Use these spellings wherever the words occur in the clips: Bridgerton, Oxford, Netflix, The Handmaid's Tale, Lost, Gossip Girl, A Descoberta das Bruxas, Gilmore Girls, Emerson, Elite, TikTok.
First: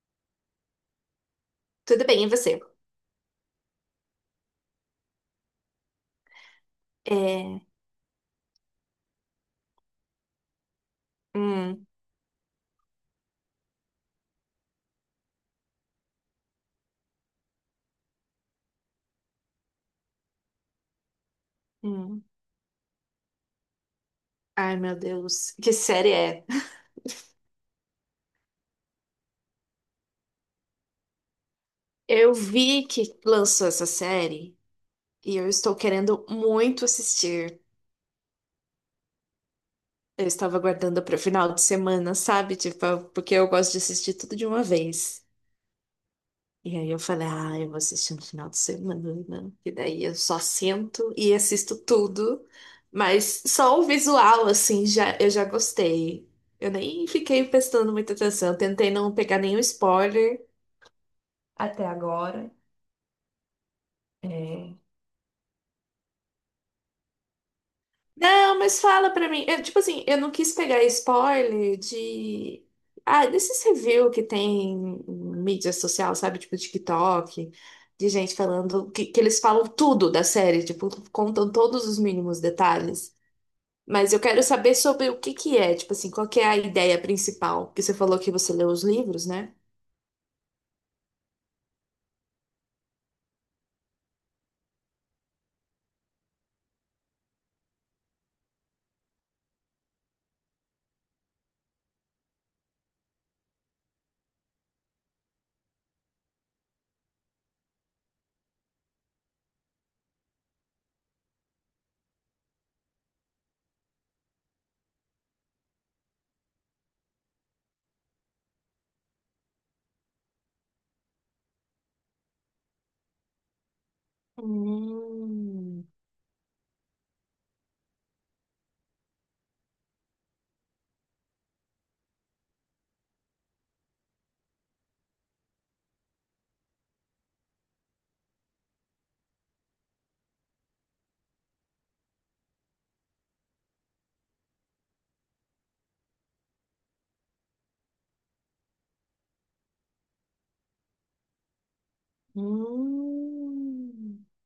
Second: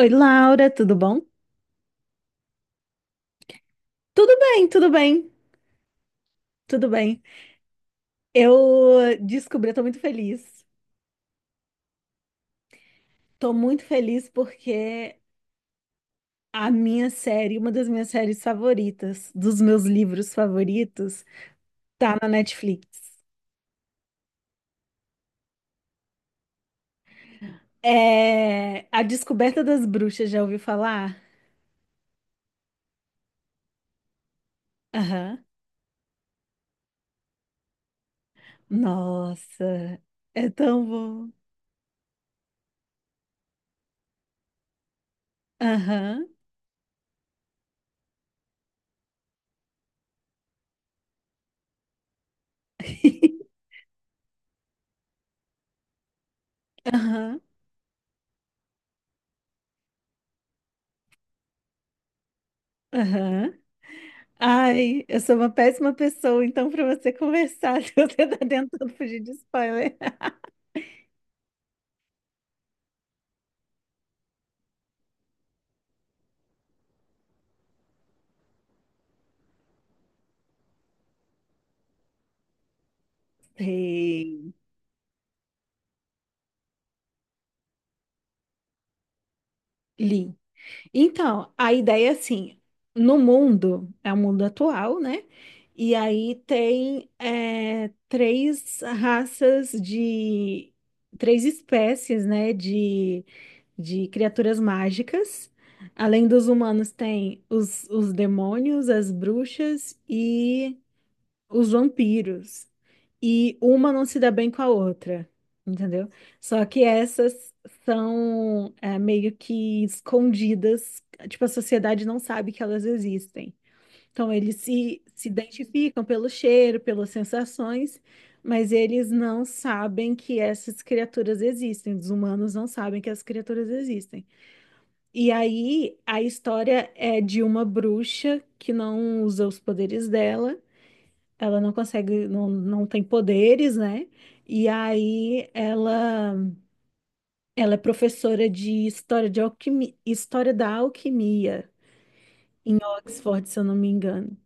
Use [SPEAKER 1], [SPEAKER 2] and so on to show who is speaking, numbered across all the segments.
[SPEAKER 1] Oi, Laura, tudo bom?
[SPEAKER 2] Tudo bem, e você?
[SPEAKER 1] Tudo bem, tudo bem, tudo bem.
[SPEAKER 2] É...
[SPEAKER 1] Eu descobri, eu tô muito feliz.
[SPEAKER 2] Hum,
[SPEAKER 1] Tô muito feliz porque a minha série, uma das minhas séries favoritas, dos meus livros favoritos, tá
[SPEAKER 2] hum.
[SPEAKER 1] na Netflix.
[SPEAKER 2] Ai, meu Deus, que série é?
[SPEAKER 1] É A Descoberta das Bruxas, já ouviu falar?
[SPEAKER 2] Eu vi que lançou essa série e
[SPEAKER 1] Aham.
[SPEAKER 2] eu estou querendo muito assistir.
[SPEAKER 1] Nossa,
[SPEAKER 2] Eu
[SPEAKER 1] é
[SPEAKER 2] estava
[SPEAKER 1] tão
[SPEAKER 2] aguardando para o
[SPEAKER 1] bom.
[SPEAKER 2] final de semana, sabe? Tipo, porque eu gosto de assistir tudo de uma vez.
[SPEAKER 1] Aham,
[SPEAKER 2] E aí eu falei, ah, eu vou assistir no final de semana, né? E daí eu só sento e assisto tudo. Mas só o visual, assim, já, eu já gostei. Eu nem
[SPEAKER 1] aham,
[SPEAKER 2] fiquei prestando muita atenção. Eu tentei não pegar nenhum spoiler até agora.
[SPEAKER 1] aham.
[SPEAKER 2] É.
[SPEAKER 1] Ai, eu sou uma péssima pessoa, então, para você conversar, se você tá
[SPEAKER 2] Não, mas
[SPEAKER 1] tentando
[SPEAKER 2] fala
[SPEAKER 1] fugir
[SPEAKER 2] pra
[SPEAKER 1] de
[SPEAKER 2] mim. Eu, tipo
[SPEAKER 1] spoiler.
[SPEAKER 2] assim, eu não quis pegar spoiler de. Ah, desses review que tem em mídia social, sabe? Tipo TikTok, de gente falando. Que eles falam tudo da série, tipo, contam todos os mínimos detalhes. Mas eu quero
[SPEAKER 1] Sei,
[SPEAKER 2] saber sobre o que que é, tipo assim, qual que é a ideia principal? Porque você falou que você leu os livros, né?
[SPEAKER 1] li. Então, a ideia é assim, no mundo, é o mundo atual, né? E aí tem três raças de... Três espécies, né, de criaturas mágicas. Além dos humanos, tem os demônios, as bruxas e os vampiros. E uma não se dá bem com a outra, entendeu? Só que essas são meio que escondidas, tipo, a sociedade não sabe que elas existem. Então, eles se
[SPEAKER 2] Hum,
[SPEAKER 1] identificam pelo cheiro, pelas sensações, mas eles não sabem que essas criaturas existem. Os humanos não sabem que essas criaturas existem. E aí, a história é de uma bruxa que não usa os poderes dela. Ela não consegue, não, não tem poderes, né? E aí ela é professora de história de alquimia, história da alquimia, Oxford, se eu não me
[SPEAKER 2] hum,
[SPEAKER 1] engano.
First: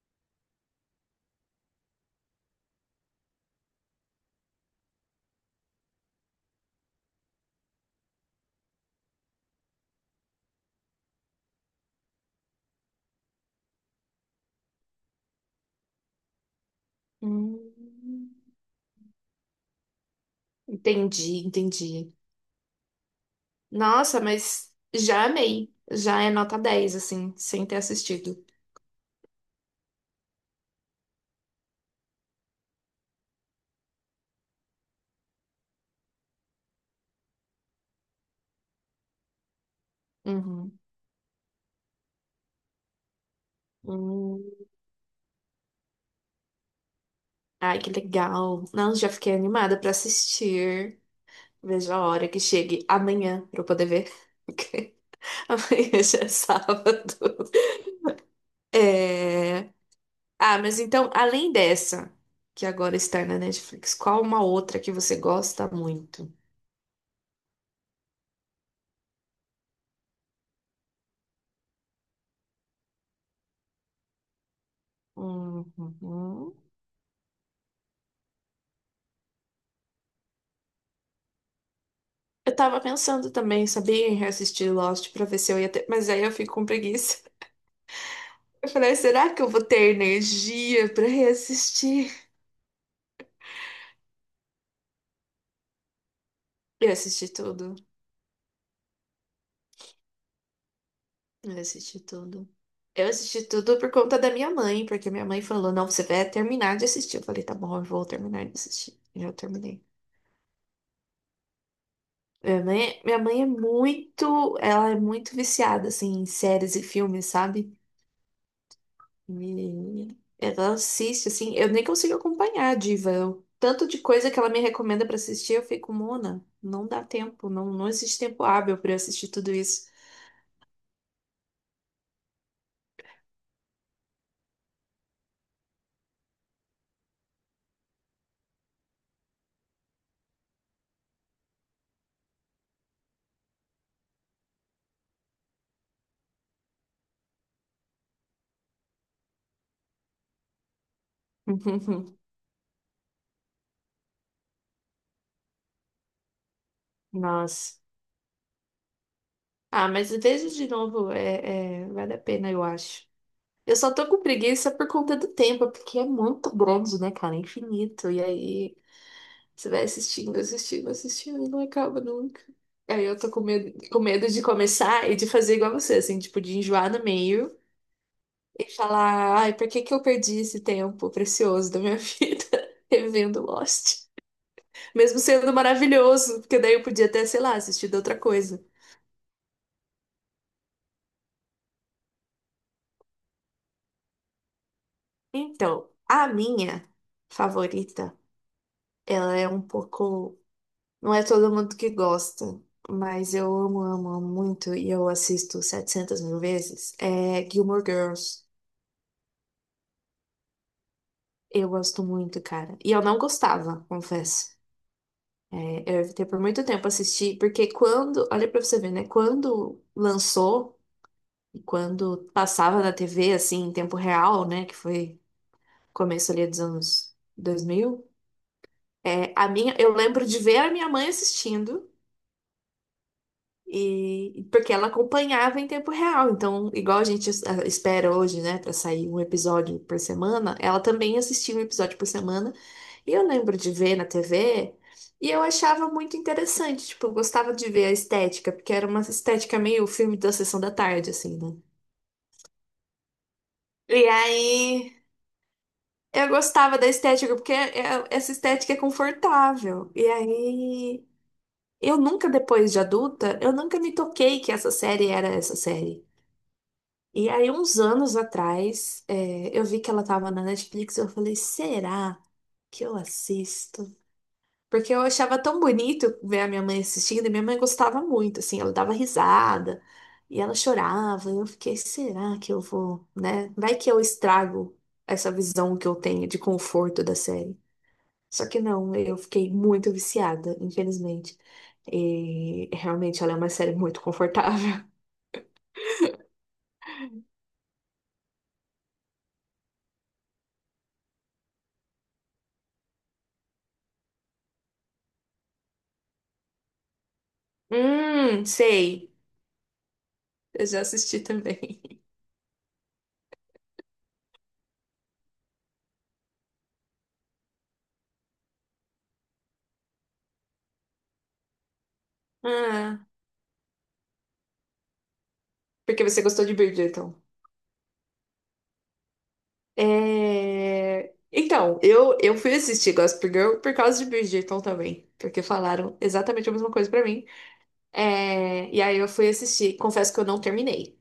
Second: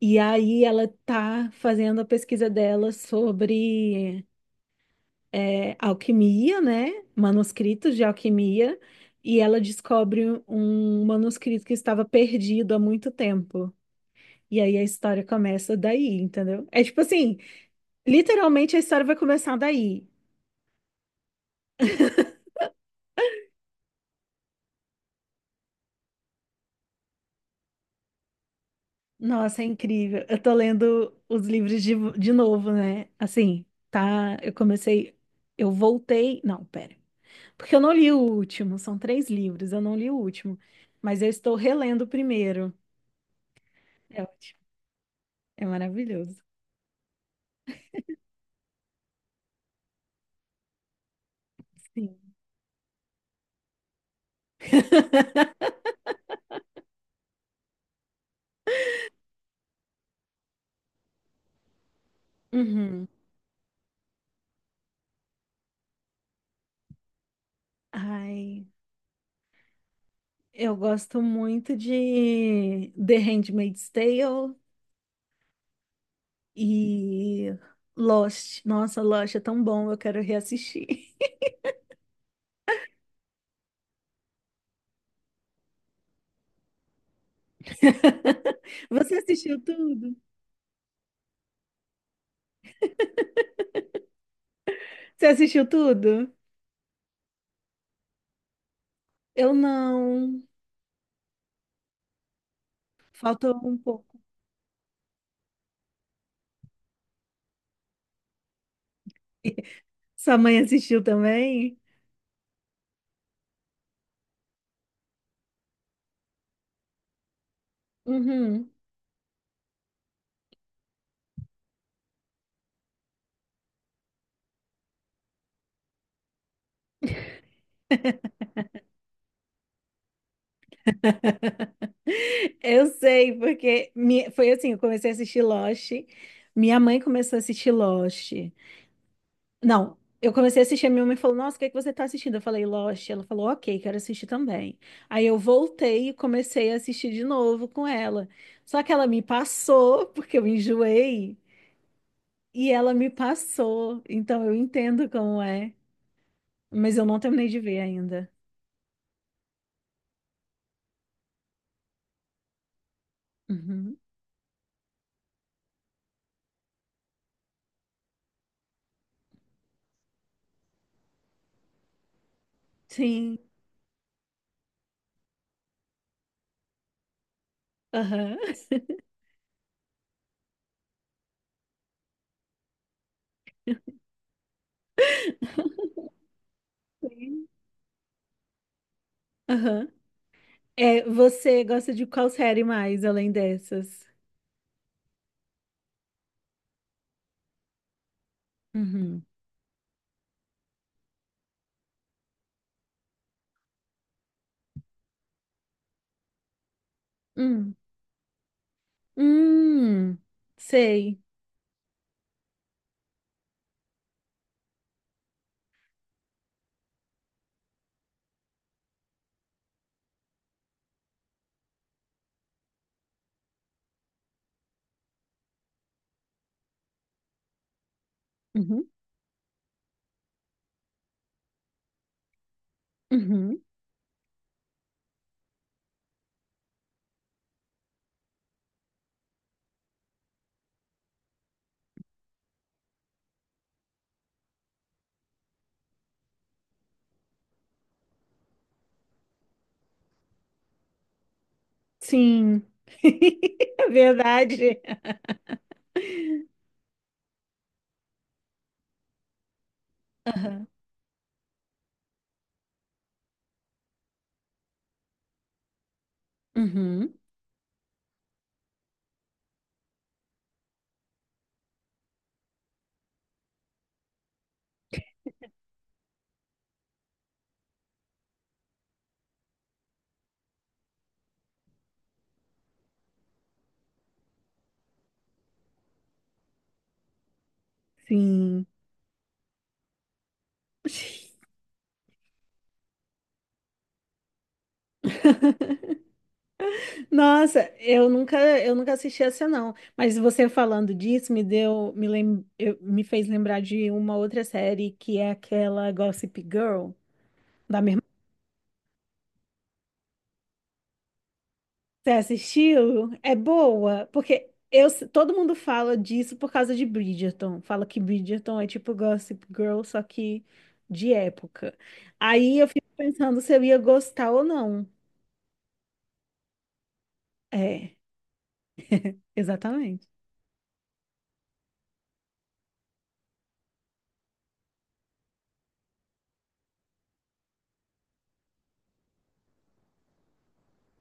[SPEAKER 1] E aí ela tá fazendo a pesquisa dela sobre alquimia, né? Manuscritos de alquimia, e ela descobre um manuscrito que estava perdido há muito tempo. E aí a história começa daí, entendeu? É tipo assim,
[SPEAKER 2] hum.
[SPEAKER 1] literalmente a história vai começar daí.
[SPEAKER 2] Entendi, entendi. Nossa, mas já amei. Já é nota 10 assim, sem ter assistido.
[SPEAKER 1] Nossa, é incrível. Eu tô lendo os livros de novo, né? Assim, tá? Eu comecei. Eu voltei. Não, pera. Porque eu não li o último. São três livros. Eu não li o último.
[SPEAKER 2] Uhum.
[SPEAKER 1] Mas eu estou relendo o primeiro. É
[SPEAKER 2] Hum.
[SPEAKER 1] ótimo. É maravilhoso.
[SPEAKER 2] Ai, que legal. Não, já fiquei animada pra assistir. Veja a hora
[SPEAKER 1] Sim.
[SPEAKER 2] que chegue amanhã pra eu poder ver. Amanhã já é sábado. É... Ah, mas então, além dessa, que agora
[SPEAKER 1] Uhum.
[SPEAKER 2] está na Netflix, qual uma outra que você gosta muito?
[SPEAKER 1] Ai, eu gosto muito de The Handmaid's Tale
[SPEAKER 2] Uhum.
[SPEAKER 1] e Lost. Nossa, Lost é tão bom. Eu quero reassistir.
[SPEAKER 2] Eu tava pensando também, sabia, em reassistir Lost pra ver se eu ia ter. Mas aí eu fico com preguiça. Eu falei,
[SPEAKER 1] Você
[SPEAKER 2] será que eu
[SPEAKER 1] assistiu
[SPEAKER 2] vou ter
[SPEAKER 1] tudo?
[SPEAKER 2] energia pra reassistir?
[SPEAKER 1] Você assistiu tudo?
[SPEAKER 2] Eu assisti tudo.
[SPEAKER 1] Eu não.
[SPEAKER 2] Eu assisti tudo. Eu assisti
[SPEAKER 1] Faltou um
[SPEAKER 2] tudo por
[SPEAKER 1] pouco.
[SPEAKER 2] conta da minha mãe, porque minha mãe falou, não, você vai terminar de assistir. Eu falei, tá bom, eu vou terminar de assistir. E eu terminei.
[SPEAKER 1] Sua mãe assistiu também?
[SPEAKER 2] Minha mãe é muito, ela é muito viciada, assim, em séries e filmes, sabe?
[SPEAKER 1] Uhum.
[SPEAKER 2] E ela assiste, assim, eu nem consigo acompanhar a diva. Tanto de coisa que ela me recomenda pra assistir, eu fico, Mona, não dá tempo, não, não existe tempo hábil pra eu assistir tudo isso.
[SPEAKER 1] Eu sei, porque foi assim, eu comecei a assistir Lost, minha mãe começou a assistir Lost. Não, eu comecei a assistir, a minha mãe falou, nossa, o que é que você tá assistindo? Eu falei, Lost. Ela falou, ok, quero assistir também. Aí eu voltei e comecei a assistir de novo com ela. Só que ela me passou, porque eu enjoei, e ela me passou. Então eu entendo como é. Mas eu não terminei de ver
[SPEAKER 2] Nossa.
[SPEAKER 1] ainda.
[SPEAKER 2] Ah, mas veja de novo, é, é, vale a pena, eu acho. Eu só
[SPEAKER 1] Uhum.
[SPEAKER 2] tô com preguiça por conta do tempo, porque é muito grande, né, cara? É infinito. E aí você vai assistindo, assistindo, assistindo e não acaba nunca. Aí eu tô
[SPEAKER 1] Sim.
[SPEAKER 2] com medo de começar e de fazer igual você, assim, tipo, de enjoar no meio
[SPEAKER 1] Aham.
[SPEAKER 2] e falar, ai, por que que eu perdi esse tempo precioso da minha vida revendo Lost? Mesmo sendo maravilhoso, porque daí eu podia até, sei
[SPEAKER 1] Sim.
[SPEAKER 2] lá, assistir de outra coisa.
[SPEAKER 1] Aham. É, você gosta de qual série mais além dessas?
[SPEAKER 2] Então, a minha favorita,
[SPEAKER 1] Uhum.
[SPEAKER 2] ela é um pouco. Não é todo mundo que gosta, mas eu amo, amo, amo muito e eu assisto 700 mil vezes. É
[SPEAKER 1] Hum.
[SPEAKER 2] Gilmore Girls.
[SPEAKER 1] Hum. Sei.
[SPEAKER 2] Eu gosto muito, cara. E eu não gostava, confesso. É, eu evitei por muito tempo assistir, porque quando. Olha pra você ver, né? Quando lançou, e quando passava na TV, assim, em tempo real, né? Que foi começo ali dos anos 2000.
[SPEAKER 1] Uhum.
[SPEAKER 2] É, a minha, eu lembro de ver a minha mãe assistindo
[SPEAKER 1] Uhum.
[SPEAKER 2] e porque ela acompanhava em tempo real. Então, igual a gente espera hoje, né, para sair um episódio por semana, ela também assistia um episódio por semana. E eu lembro de ver na TV e eu achava muito interessante, tipo, eu gostava de ver a estética, porque era uma estética meio filme da sessão da tarde, assim, né?
[SPEAKER 1] Sim. É
[SPEAKER 2] E
[SPEAKER 1] verdade.
[SPEAKER 2] aí eu gostava da estética, porque essa estética é confortável. E
[SPEAKER 1] Aham.
[SPEAKER 2] aí eu nunca, depois de adulta, eu nunca me toquei que essa série era essa série.
[SPEAKER 1] Uhum.
[SPEAKER 2] E aí, uns anos atrás, é, eu vi que ela tava na Netflix e eu falei, será que eu assisto? Porque eu achava tão bonito ver a minha mãe assistindo e minha mãe gostava muito, assim, ela dava risada e ela chorava. E eu fiquei, será que eu vou, né? Vai que eu estrago essa visão que eu tenho de conforto da série. Só que
[SPEAKER 1] Sim.
[SPEAKER 2] não, eu fiquei muito viciada, infelizmente. E realmente ela é uma série muito confortável.
[SPEAKER 1] Nossa, eu nunca assisti essa não. Mas você falando disso me deu, me lem, eu- me fez lembrar de uma outra série que é aquela Gossip Girl da minha irmã.
[SPEAKER 2] Sei. Eu já assisti também.
[SPEAKER 1] Você assistiu? É boa, porque todo mundo fala disso por causa de Bridgerton. Fala que Bridgerton é tipo Gossip Girl, só que de época. Aí eu fico
[SPEAKER 2] Ah,
[SPEAKER 1] pensando se eu ia gostar ou não.
[SPEAKER 2] porque você gostou de Bridgerton.
[SPEAKER 1] É, exatamente.
[SPEAKER 2] É... Então, eu fui assistir Gossip Girl por causa de Bridgerton também. Porque falaram exatamente a mesma coisa pra mim. É... E aí eu fui assistir. Confesso que eu não terminei.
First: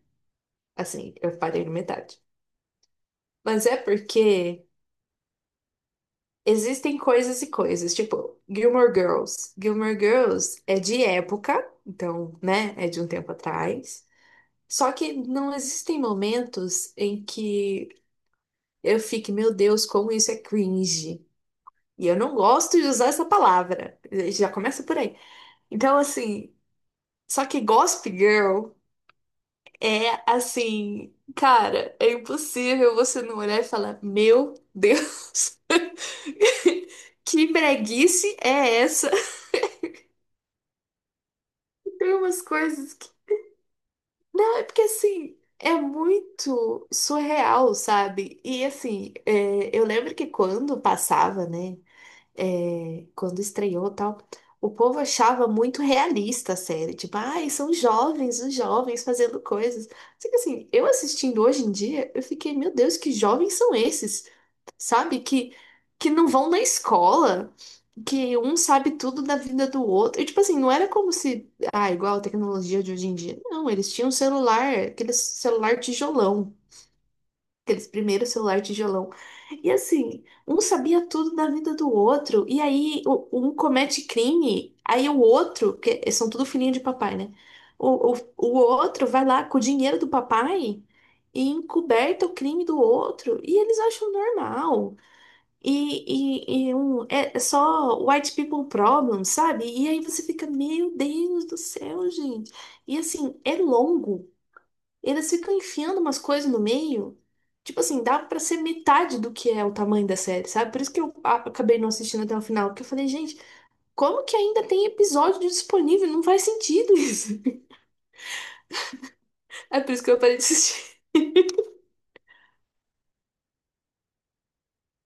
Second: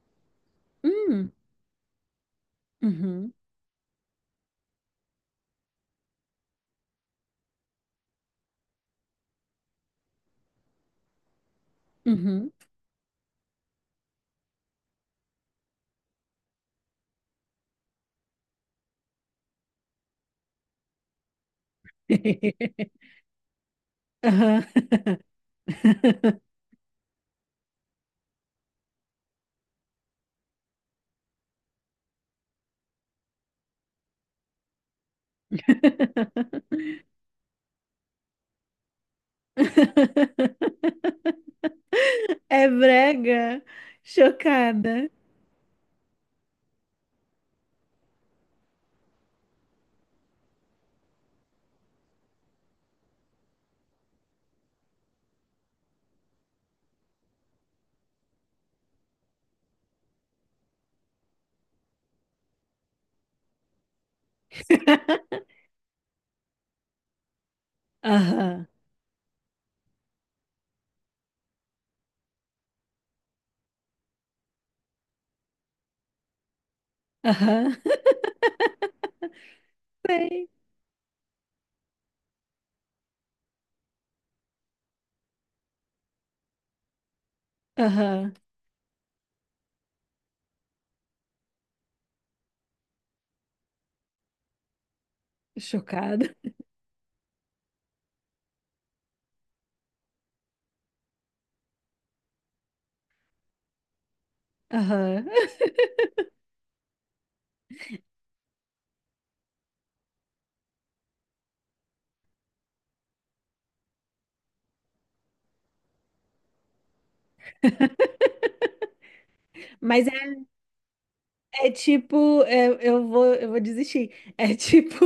[SPEAKER 2] Assim,
[SPEAKER 1] Hum,
[SPEAKER 2] eu parei na metade.
[SPEAKER 1] uhum,
[SPEAKER 2] Mas é porque. Existem coisas e coisas, tipo Gilmore Girls. Gilmore Girls é de época, então,
[SPEAKER 1] uhum.
[SPEAKER 2] né, é de um tempo atrás. Só que não existem momentos em que eu fique, meu Deus, como isso é cringe. E eu não gosto de usar essa palavra. Já
[SPEAKER 1] Aham.
[SPEAKER 2] começa por aí. Então, assim, só que Gossip Girl é assim, cara, é impossível você não olhar e falar, meu Deus, que breguice é essa? Tem umas
[SPEAKER 1] É
[SPEAKER 2] coisas que.
[SPEAKER 1] brega?
[SPEAKER 2] Não, é porque
[SPEAKER 1] Chocada.
[SPEAKER 2] assim, é muito surreal, sabe? E assim, é, eu lembro que quando passava, né? É, quando estreou e tal, o povo achava muito realista a série. Tipo, ai, são jovens, os jovens fazendo coisas. Só que assim, eu assistindo hoje em dia, eu fiquei, meu Deus, que jovens são esses? Sabe? Que não vão na escola. Que um
[SPEAKER 1] Aham,
[SPEAKER 2] sabe tudo da vida do outro. E, tipo assim, não era como se. Ah, igual a tecnologia de hoje em dia. Não, eles tinham um celular, aquele celular tijolão,
[SPEAKER 1] aham.
[SPEAKER 2] aqueles primeiros celular tijolão. E assim,
[SPEAKER 1] Sei.
[SPEAKER 2] um sabia tudo da vida do outro, e aí um comete crime, aí o outro, que são tudo filhinho de papai, né? O, o,
[SPEAKER 1] Aham,
[SPEAKER 2] o outro vai lá com o dinheiro do papai e encoberta o crime do outro, e eles acham normal.
[SPEAKER 1] chocada.
[SPEAKER 2] E um, é só white people problem, sabe? E aí você fica, meu Deus do céu, gente. E assim, é longo.
[SPEAKER 1] Aham.
[SPEAKER 2] Eles ficam enfiando umas coisas no meio. Tipo assim, dava pra ser metade do que é o tamanho da série, sabe? Por isso que eu acabei não assistindo até o final, porque eu falei, gente, como que ainda tem episódio disponível? Não faz sentido isso. É por isso
[SPEAKER 1] Mas
[SPEAKER 2] que eu parei
[SPEAKER 1] é,
[SPEAKER 2] de assistir.
[SPEAKER 1] é tipo, eu vou desistir. É tipo,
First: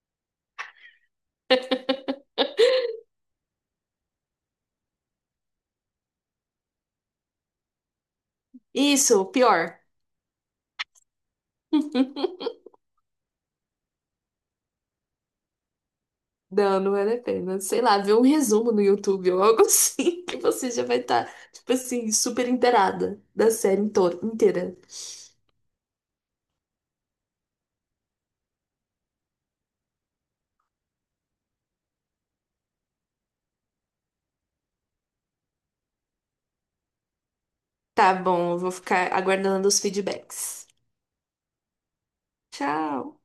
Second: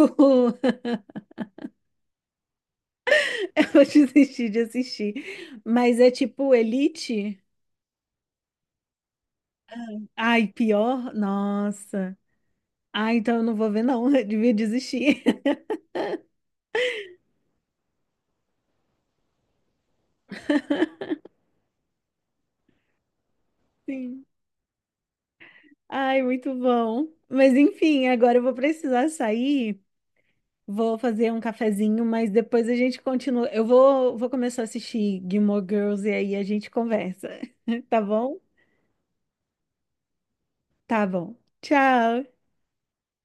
[SPEAKER 1] eu vou desistir de assistir. Mas é tipo Elite?
[SPEAKER 2] Isso, pior.
[SPEAKER 1] Ai, pior? Nossa. Ah, então eu não vou ver, não. Eu devia desistir.
[SPEAKER 2] Não, não vale a pena. Sei lá, ver um resumo no YouTube ou algo assim, que você já vai estar, tipo assim, super inteirada da série
[SPEAKER 1] Sim.
[SPEAKER 2] inteira.
[SPEAKER 1] Ai, muito bom. Mas enfim, agora eu vou precisar sair, vou fazer um cafezinho, mas depois a gente continua. Eu vou começar a assistir Gilmore Girls e aí a gente conversa, tá
[SPEAKER 2] Tá
[SPEAKER 1] bom?
[SPEAKER 2] bom, eu vou ficar aguardando os feedbacks.
[SPEAKER 1] Tá bom. Tchau.
[SPEAKER 2] Tchau.